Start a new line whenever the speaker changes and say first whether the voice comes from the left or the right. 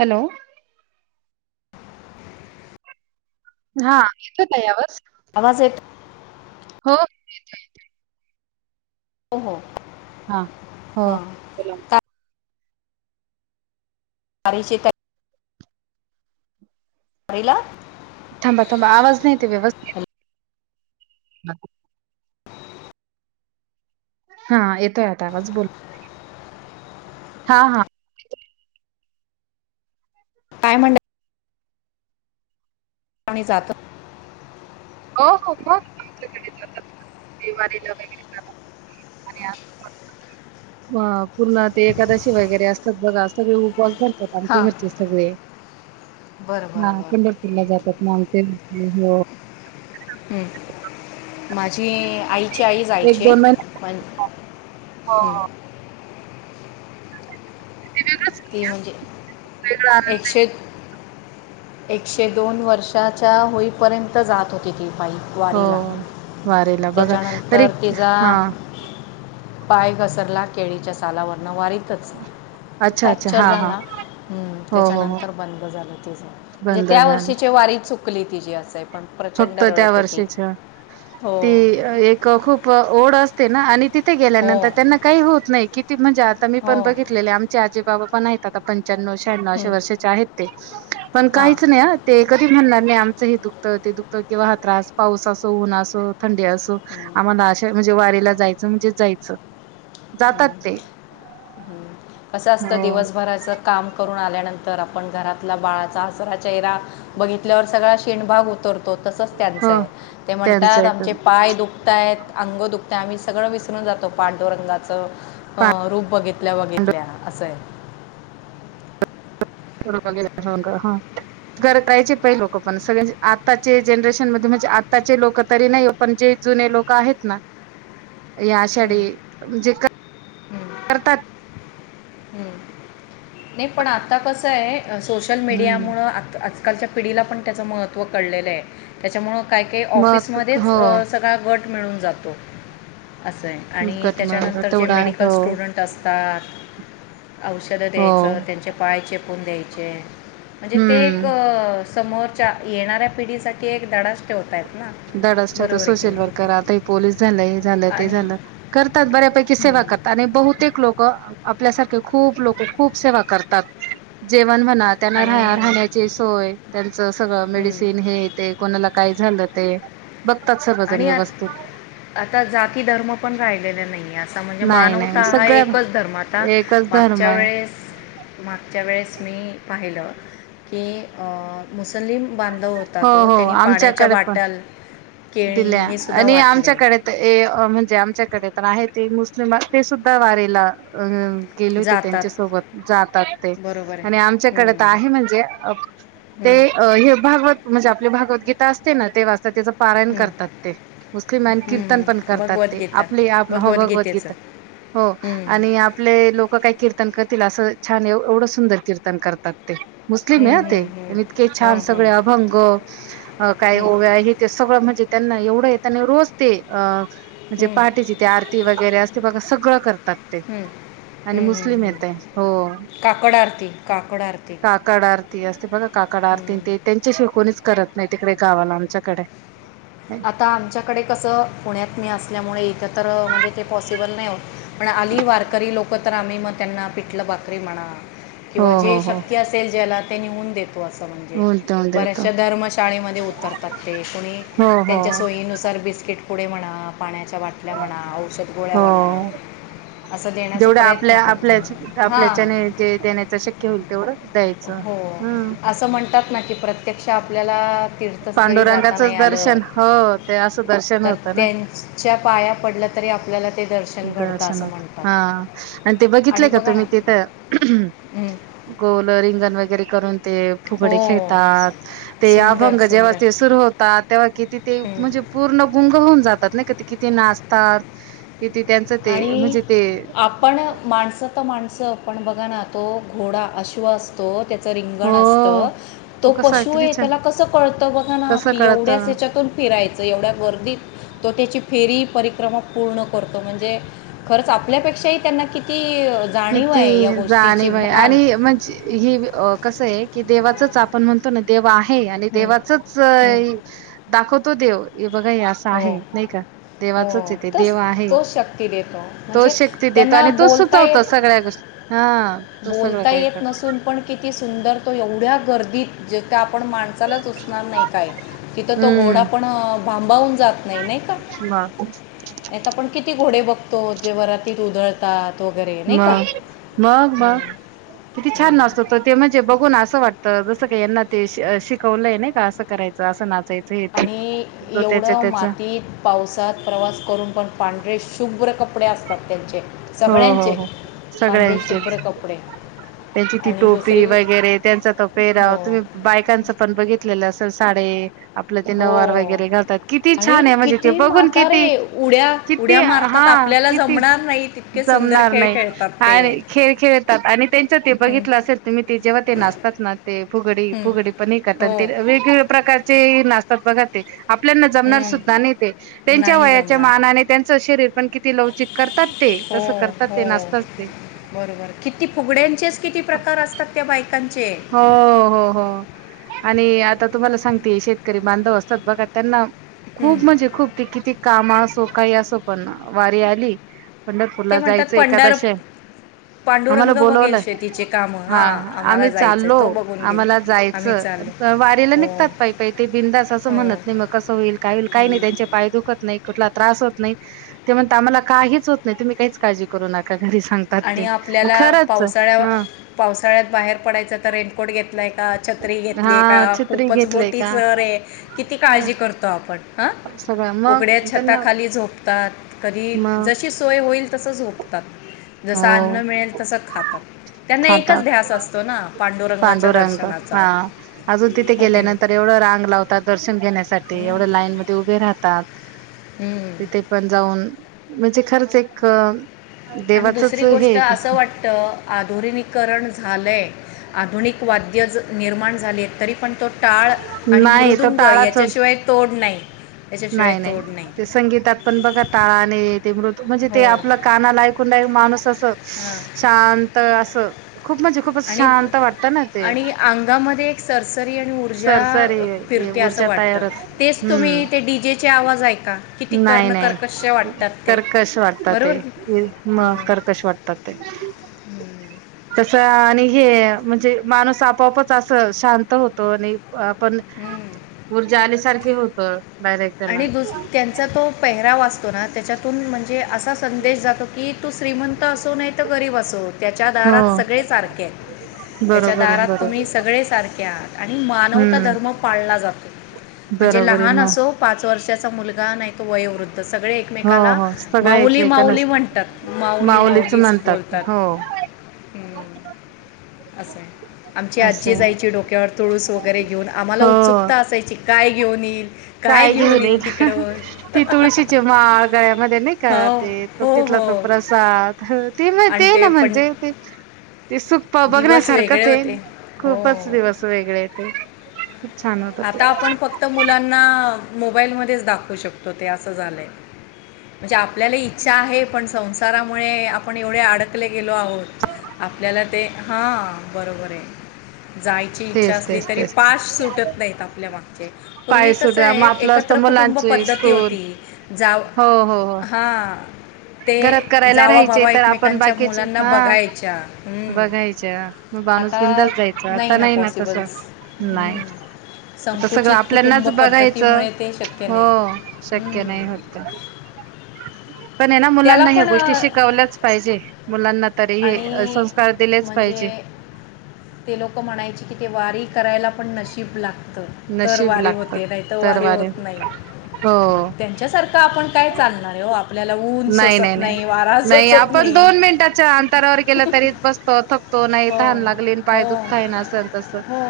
right: Hello हा येतच यावस
left: आवाज येत
right: येतोय येतोय
left: हो हो
right: हा हो
left: हां काय [unintelligible] [unintelligible]
right: थांबा थांबा आवाज नाही येताहाय व्यवस्थित.
left: हॅलो.
right: [inaudible] हा येतोय आता आवाज बोल. हा हा
left: काय म्हणालात मी जातो
right: [unintelligible] पुन्हा ते एकादशी वगैरे असते. असत्यात बगा सगळे उपवास धर आमचे
left: हां
right: घरचे सगळे
left: बरं
right: हा
left: बरं बरं
right: पंढरपूरला जातात ना आमचे... [unintelligible]
left: हम्म माझे जे आईचे आई
right: एक
left: जायची आहे
right: दोन महिने
left: पण
right: हो हो
left: ती म्हणजे
right: वेगळा आनंद
left: एकशे एक एकशे दोन वर्षाच्या होईपर्यंत जात होती ती. पायी
right: हो
left: वारीला
right: वारीला बघा तरी
left: त्याच्यानंतर तिचा
right: हा.
left: पाय घसरला केळीच्या सालावरन वारीत तच
right: अच्छा अच्छा
left: फॅक्चर
right: हा हा
left: झाला हुं
right: हो हो हो
left: त्याच्यानंतर बंद झालं ते म्हणजे
right: बंद
left: त्या
right: झालं
left: वर्षीचे वारी चुकली. ती जे असायप
right: फक्त त्या वर्षीच्या.
left: हो
right: ती अ एक अ खूप ओढ अस् ते ना, आणि ते ते
left: हो
right: गेल्यानंत त्यांना काही होत नाही. किती म्हणजे आता मी
left: हो
right: पण बघितलेले आमचे आजी बाबा पण नाहीत आता पण् च्यानऊ-शहानऊ असे
left: हम्म,
right: वर्षाचे आहेत ते. पण
left: हां
right: काहीच नाही आ ते कधी म्हणणार नाही आमचं हे दुःख तं ते दुखतं किंवा हा त्रास, पाऊस असो, ऊन्ह आसो. थंडी असो,
left: हम्म,
right: आम्हाला अशा म्हणजे वारीला जायचं म्हणजे जायचं. जातात
left: हम्म,
right: ते
left: हम्म. असं
right: हो
left: असतं दिवसभराचं काम करून आल्यानंतर आपण घरातला बाळचा हसरा चेहरा बघितल्यावर सगळा शेंड भाग उतरतो. तसंच
right: हो
left: त्यांचं आहे. ते
right: त्यांचं
left: म्हणतात
right: एक
left: आमचे पाय दुखताहेत. अंगो दुखत्या आम्ही सगळं विसरून जातो. पांडुरंग चं, रूप अं बघितल्या बघितल्या असंय.
right: वीडो कॉल गेले हां का, हं जर तयचे पही लोकं पण सगळे आत्ताचे जनरेशन मध्ये म्हणजे आताचे लोकं तरी नाही आ पण जे जुने लोकं आहेत ना या आषाढी
left: हम्म,
right: जे क
left: हम्म,
right: [inaudible] करतात.
left: हम्म. नाही पण आता कसं आय सोशल मीडियामुळं आत् आज कालच्या पिढीला पण त्याच महत्त्व कळलेलं आहे. त्याच्यामुळ काय काही
right: मग
left: ऑफिसमध्येच
right: हो
left: अं सगळा गड मिळून जातो. असं आय, आणि
right: गट मिळून
left: त्याच्यानंतर जे
right: तेवढा आहे
left: मेडिकल
right: हो
left: स्टुडंट असतात औषधं
right: हो
left: द्यायचं. ते त्यांच्या पायाचे कून द्यायचे. म्हणजे ते एक
right: हम्म
left: समोरच्या येणाऱ्या पिढीसाठी एक दडाश ठेवताएत.
right: दडच ठेवते सोशल वर्कर आता ए पोलीस झाला हेत. झालं ते
left: आणि
right: झालं. करतात बऱ्यापैकी सेवा करतात
left: हं.
right: आणि बहुतेक लोकं आ आपल्यासारे खूप लोकं खूप सेवा करतात. जेव पण म्हणा त्यांना
left: आणि
right: राह राहण्याची सोय, त्यांच सगळं
left: हं.
right: मेडिसिन, हे ते कोणाला काय झालं [inaudible] सर्वजण
left: आणि आत
right: व्यवस्थित
left: आता जाती धर्म पण राहिलेले नाही. असं म्हणजे
right: नाही
left: मानवता
right: नाही
left: हा
right: सगळ्या
left: एकच धर्म आता
right: एकच धर्म
left: मागच्या
right: आहे
left: वेळेस मागच्या वेळेस मी पाहिलं. ते अ कुस जलीम बांधव होत
right: हो
left: तो
right: हो
left: त्यांनी पाण्याच्या
right: आमच्याकडे पण
left: बाटल केळी
right: दिल्या
left: हे सुद्धा
right: आणि
left: वाटले
right: आमच्याकडे ऐ अ म्हणजे आमच्या आमच्या कडे तर आहे ते मुस्लिम ते सुद्धा वारेला अं गेलेो होते
left: जातात
right: त्यांच्या सोबत जातात ते
left: बरोबर
right: आणि
left: आहे
right: आमच्याकडे तर
left: हं,
right: आहे म्हणजे अ ते
left: हं,
right: अ हे. भत म्हणजे आपली भागवगीता असते ना ते वात त्याच. पारायण
left: हं,
right: करतात ते मुस्लिम
left: हं,
right: कीर्तन पण
left: हं.
right: करतात ते
left: भगवद्गीता
right: आपली आप हो
left: भगवद्गीतेचं
right: भगवद्गीता हो
left: हं,
right: आणि आपले लोक काही कीर्तन करतील असं. छान ए वो एवढं सुंदर कीर्तन करतात. मुस्लिम
left: हं,
right: हे ते
left: हं, हं.
right: इतके छान
left: हं,
right: सग
left: हं,
right: अभंग अ
left: हं,
right: काय ते सगळं म्हणजे. त्यांना एवढं त्यांना रोजते अ. म्हणजे
left: हं,
right: पहाटची ते आरती वगैरे असते बघा सगळं करतात ते
left: हं, हं,
right: आणि
left: हं,
right: मुस्लिम
left: हं.
right: हेते हो
left: काकड आरती काकड आरती
right: काकड आरती असते बघा काकड आरती.
left: हं.
right: त्या शिवाय कोणीच करत नाही तिकडे गावाला आमच्याकडे.
left: आता आमच्याकडे कसं पुण्यात मी अस. ल्यामुळे इकत तर म्हणजे ते पॉसिबल नाही होत. पण आली वारकरी लोकं तर आम्ही मग त्यांना पिठलं बाकरी म्हणा.
right: हो
left: किंवा
right: हो
left: जे
right: हो
left: शक्ती असेल. ज्याला ते निऊून देतो असं म्हणजे.
right: होऊन देऊन देतो
left: बऱ्याचशा धर्मशाळेमध्ये उतरतात ते कोणी?
right: हो हो
left: त्यांच्या सोयीनुसार बिस्किट. पुडे म्हणा. पाण्याच्या बाटल्या म्हणा औषध गोळ्या म्हणा.
right: हो.
left: असं देण्याचा
right: जेवढं
left: प्रयत्न
right: आपल्या
left: करतो.
right: आपल्या
left: म हां.
right: आपल्याच्याने जे देण्याचं शक्य होईल तेवढं द्यायचं.
left: हो
right: हम्म
left: असं म्हणतात ना की प्रत्ये प्रत्यक्षा आपल्याला. तीर्थस्थळी जाता
right: पांडुरंगाचंच
left: नाही. आलं
right: दर्शन हो ते असं दर्शन
left: तर
right: होतं ना
left: त्यांच्या पाया पडल्या तरी आपल्याला. ते दर्शन घडतं असं
right: दर्शनात हा
left: म्हणतात
right: आणि ते बघितले का
left: बघा ना
right: तुम्ही तिथं
left: हं.
right: गोल रिंगण वगैरे करून. ते फुगडे
left: हो
right: खेळतात ते
left: सुंदर
right: अभंग जेव्हा
left: सुंदर
right: ते सुरू होतात तेव्हा कीती ते
left: हं.
right: म्हणजे पूर्ण गुंग होऊन जात. तर नाई का किती नाचतात. किती त्यांचं ते
left: आणि
right: म्हणजे ते
left: आपण माणसं तर माणसं पण बघा ना् तो घोडा अश्वासतो त्याचं
right: हो
left: रिंगण असतं तो
right: कसा
left: पशू
right: किती
left: आहे.
right: छान
left: त्याला कसं कळतं बघा ना
right: कसं
left: की एवढ्याच
right: कळतं
left: त्याच्यातून फिरायचं एवढ्या गर्दीत तो त्याची फेरी? परिक्रमा पूण करतो म्हणजे? म्हे खरंच आपल्यापेक्षाही त्यांना किती जाणीव
right: किती
left: आहे या
right: जाणे
left: गोष्टीची
right: म्ह
left: भान
right: आणि म्हणजे ह. कस आहे की देवाचच आपण म्हणतो. ना देव आहे. हे आणि
left: हं,
right: देवाचच
left: हं.
right: दाखव. तो देऊ हे बघा असं
left: हो,
right: आहे नाही का
left: हो.
right: देवाचच येते
left: तोच
right: देव आहे
left: तोच शक्ती देतो. म्हणजे
right: तोच शक्ती देत
left: त्यांना
right: आणि तो
left: बोलता येत
right: सुचवत. [unintelligible]
left: बोलता येत नसून पण किती सुंदर तो एवढ्या गर्दीत ज तर आपण माणसालाच उसणार नाही काय तिथं तो घोडा
right: हम्म
left: पण पाांबाऊून [unintelligible] जात नाही नाही का
right: मग
left: नाही तर आपण किती घोडे बघतो. तो जे वरातीत उधळतात. तो वगैरे आहे नाही का.
right: म
left: हं,
right: किती
left: हं.
right: छान नाचतत ते म्हणजे ते बघून असं वाटतं जसं का यां ते शिकवलंय नाही का असं करायचं असं नाच
left: आणि एवढं मातीत पावसात प्रवास करून पण पांढरे शुभ्र कपडे असतात. सत्य्यांचे
right: हो हो हो सगळ्यांचीच
left: शुभ्र कपडे
right: त्यांची ती
left: आणि
right: टोपी
left: दुसरी
right: वगैरे त्यांचा त
left: हो
right: पेराव तुम्ही बायकांच पण बघितलेलं असेल. साडे आपलं ते
left: हो
right: नवार वगैरे घालतात किती
left: आणि
right: छान आहे म्हणजे ते
left: किती
right: बघून
left: म्हातारे
right: किती
left: उड्या
right: किती
left: उड्या
right: हा
left: मारतात आपल्याला
right: किती
left: जमणार नाही तितके सुंदर
right: जमणार
left: खेळ
right: नाही
left: खेळतात ते
right: आणि खेळ खेळतात आणि त्यांच ते
left: हं,
right: बघितलं असेल तुम्ही ते जेव्हा ते नाचतात ना ते फुगडी
left: हं,
right: फुगडी पण हे करत आणि
left: हो
right: ते वेगवेग प्रकारचे नास्तात बघ ते. आपल्याना जमणार
left: हं,
right: सुद्धा नाही ते त्यांच्या
left: नाही
right: वयाच्या
left: जमणार
right: मानाने त्यांचं शरीर पण किती लवचिक करतात ते.
left: हो
right: तसं करतात
left: हो
right: ते नाचतात ते
left: बरोबर किती फुगड्यांचेच किती प्रकार असतात त्या बाईक.
right: हो हो हो आणि आणि आता तुम्हाला सांगते शेतकरी बांधव असतात बघा त्यांना
left: हं,
right: खूप म्हजे खूप ते किती काम असो काही असो पण वारी आली
left: ते
right: पंढरपूरला
left: म्हणतात
right: जायचं
left: पंढर
right: एकादशी आहे आम्हाला
left: पांडुरंग बगेल शेतीचे काम हा आम्हाला जा
right: चालो आम्हाला जायचं वारीला
left: हो
right: निघतात पाई पाई ते बिंदास असं
left: हो
right: म्हणत नाही मग कसं होईल काय होईल काही नाही
left: हं.
right: त्यांचे पाय दुखत नाही कुठला त्रास होत नाही ते म्हणता आम्हाला काहीच होत नाही, तुम्ही काहीच काळजी करू नका. घरी सांगतात
left: आणि
right: ते
left: आपल्याला
right: खरंच
left: पावसाळ्या
right: हा
left: पावसाळ्यात बाहेर पडायचं तर एक कोट घेतलाये का छत्री
right: हा
left: घेतली का
right: छत्री
left: खूपच
right: घेतलंय
left: मोठी
right: का
left: चरे किती काळजी करतो आपण हं,
right: सगळं
left: उघड्या
right: मग त्यांना
left: छताखाली झोपतात, कधी
right: मग
left: जशी सोय होईल तसं झोपतात. जसं अन्न
right: हो
left: मिळेल तसं खातात त्यांना एकच ध्यास
right: खातात
left: असतो ना पांडुरंगाच्या
right: पांडू रंग
left: दर्शनाचा
right: हा अजून तिथे
left: हो की नाही
right: गेल्यानंतर एवढ रांग लावतात दर्शन गेल्या तात ते
left: हम्म.
right: एवढे लाईन म उभे राहात तात.
left: हम्म.
right: तिथे पण जाऊन म्हणजे खरंच एक अ देव
left: आणि दुसरी गोष्ट असं वाटतं आधुरीनिकरण झालंय. आधुनिक वाद्य निर्माण झाले तरी पण तो टाळ आणि
right: नाही तो
left: मृदुंग
right: टाळाचच
left: याच्याशिवाय तोड नाहीत.
right: नाही नाही ते संगीतात पण बघा टाळाने ते मृत म्हणजे
left: हो
right: ते आपला कानालाऐकून डारेक माणूस असं
left: हां
right: शांत अस ह.
left: आणि आणि अंगामध्ये एक सरसरी आणि ऊर्जा अ
right: सरसरी
left: फिरते असं
right: ऊर्जा
left: वाटत
right: तयार होते.
left: तेच तुम्ही ते
right: हम्म
left: डीजे
right: नाही नाही
left: वाटतात ते
right: कर्कश वाटतात ते,
left: बरोबर की
right: म
left: मग
right: कर्कश वाटतात ते.
left: हम्म.
right: आणि हे म्हणजे माणूस आपोआपच अस शांत होतो, आणि पण
left: हम्म.
right: ऊर्जा आल्यासारख होत. डायरेक्ट त्याला
left: आणि दुस त्यांचा तो पेहरावा अस तो ना त्याच्यातून म्हणजे असा संदेश जातो की तू श्रीमंत असो नाही तर गरीब असोत. त्याच्या दारात
right: हो
left: सगळे सारखे, त्याच्या
right: बरोबर आहे
left: दारात
right: बरोबर
left: तुम्ही सगळे सारखे आहात आणि मानवता
right: हम्म
left: धर्म पाळला जातो, म्हणजे
right: बरोबर आहे
left: लहान
right: मग
left: असो पाच वर्षाचा मुलगा नाही त वयोवृद्ध सगळे
right: हो
left: एकमेकाला
right: हो सगळे
left: माऊली
right: एकमेकांना
left: माऊली म्हणतात, माऊली माऊलीच
right: म्हणतात ते
left: बोलतात.
right: हो
left: हम्म. असंय आमची आजी
right: असं
left: जायची डोक्यावर तुळूस वगैरे घेऊन आम्हाला उत्सुकता असायची काय घेऊन येईल काय
right: काळ घी हो
left: घेऊन
right: दे
left: येईल तिकडं
right: ती तुळशीची माळ गळ्यामध्ये नाही का
left: हो
right: ते तो
left: हो
right: तिथला
left: हो
right: तो प्रसाद ते
left: आणि
right: ते ना
left: पण
right: म्हणजे ते ते सुप्पा
left: दिवस
right: बघण्यासारखंच
left: वेगळे
right: ये
left: होते हो
right: खूपच दिवस वेगळे ते खूप छान होत
left: आता
right: ते.
left: आपण फक्त मुलांना मोबाईलमधेच दाखवू शकतो ते असं झालंय म्हणजे आपल्याला इच्छा आहे पण संसारामुळे आपण एवढे अडकले गेलो आहोत आपल्याला ते हा बरोबर आहे जायची इच्छा
right: तेच
left: असली
right: तेच
left: तरी
right: तेच
left: पाच सुटत ल्या माग पूर्वी
right: पाय
left: कस
right: सुद्धा
left: आहे
right: मग आपलं असतं
left: एकत्र कुटुंब
right: मुलांचे
left: पद्धती
right: स्कूल
left: होती जा
right: हो हो हो
left: हा ते
right: घरात करायला
left: जावा
right: राहायचे
left: भावा
right: तर आपण
left: एकमेकांच्या
right: बाकीचे
left: मुलांना
right: हा
left: बघायच्या हम्
right: बघायच्या मग बाणूस
left: आता
right: बिंदास जायचा आता नाही ना तस नाही आता सगळं
left: संकुचित कुटुंब
right: आपल्यानाच बघायचं
left: पद्धतीमुळे ते शक्य
right: हो
left: नाही
right: शक्य
left: हम्म.
right: नाही होत पण हे ना
left: त्याला
right: मुलांना ह्या
left: पण
right: गोष्टी
left: अ,
right: शिकवल्याच पाहिजे मुलांना तरी हे
left: आणि
right: संस्कार दिलेच
left: म्हणजे
right: पाहिजे
left: ते लोक म्हणा ते वारी करायला पण नशीब लागते तर
right: नशीब
left: वारी
right: लागत
left: होते नाही तर वारी
right: तरवारी
left: होत नाही
right: हो
left: त्यांच्यासारखं आपण काय चालणार आहे हो आपल्या
right: नाही नाही नाही नाही आपण दोन मिनटाच्या
left: हो
right: तहान लागली
left: हो
right: पाय दुखताय ना असं तसं
left: हो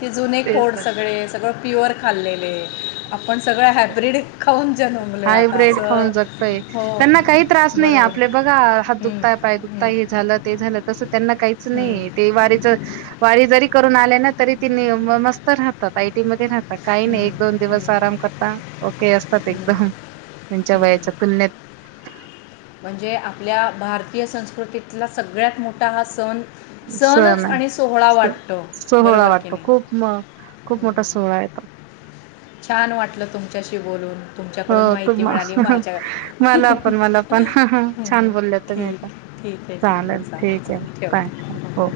left: ते जुने
right: तेच
left: खोड
right: तर
left: सगळे सगळं प्युअर खाल्ले आपण सगळे हायब्रीड खाऊन जन्मलो आहे आता
right: हायब्र्रीड
left: असं
right: खाऊन जगतय
left: हो
right: त्यांना काही त्रास नाही
left: बरोबर
right: आपले बघा हात
left: हं,
right: दुखतायहि दुखता ता
left: हं,
right: हे झालं ते झालं तस त्यांना काहीच
left: हं, हं,
right: नाही ते वारीच वारी जरी करून आले ना तरी त मस्त राहतात आयटी म राहत आता काही नाही
left: हं,
right: एक दोन दिवस आराम करता ओके अस त
left: हं,
right: एकदम त्यांच्या
left: हं.
right: वयाच्या तुलनेत
left: म्हणजे आपल्या भारतीय संस्कृतीतला सगळ्यात मोठा हा सण
right: सण
left: सणच
right: आहे
left: आणि सोहळा
right: स
left: वाटतो
right: सोहळा
left: बरोबर की
right: वाटतो
left: नाही
right: खूप खूप मोठा
left: हं.
right: सोहळा य तो
left: छान वाटलं तुमच्याशी बोलून
right: हो
left: तुमच्याकडून
right: तु
left: माहिती मिळाली माझ्या
right: मला पण मला पण
left: हं,
right: छान बोलले तुम्ही
left: ठीक
right: प
left: ठीक आहे ठीक
right: चालेल
left: आहे
right: ठीक
left: चालेल
right: आहे काय हो
left: ठेवते
right: हो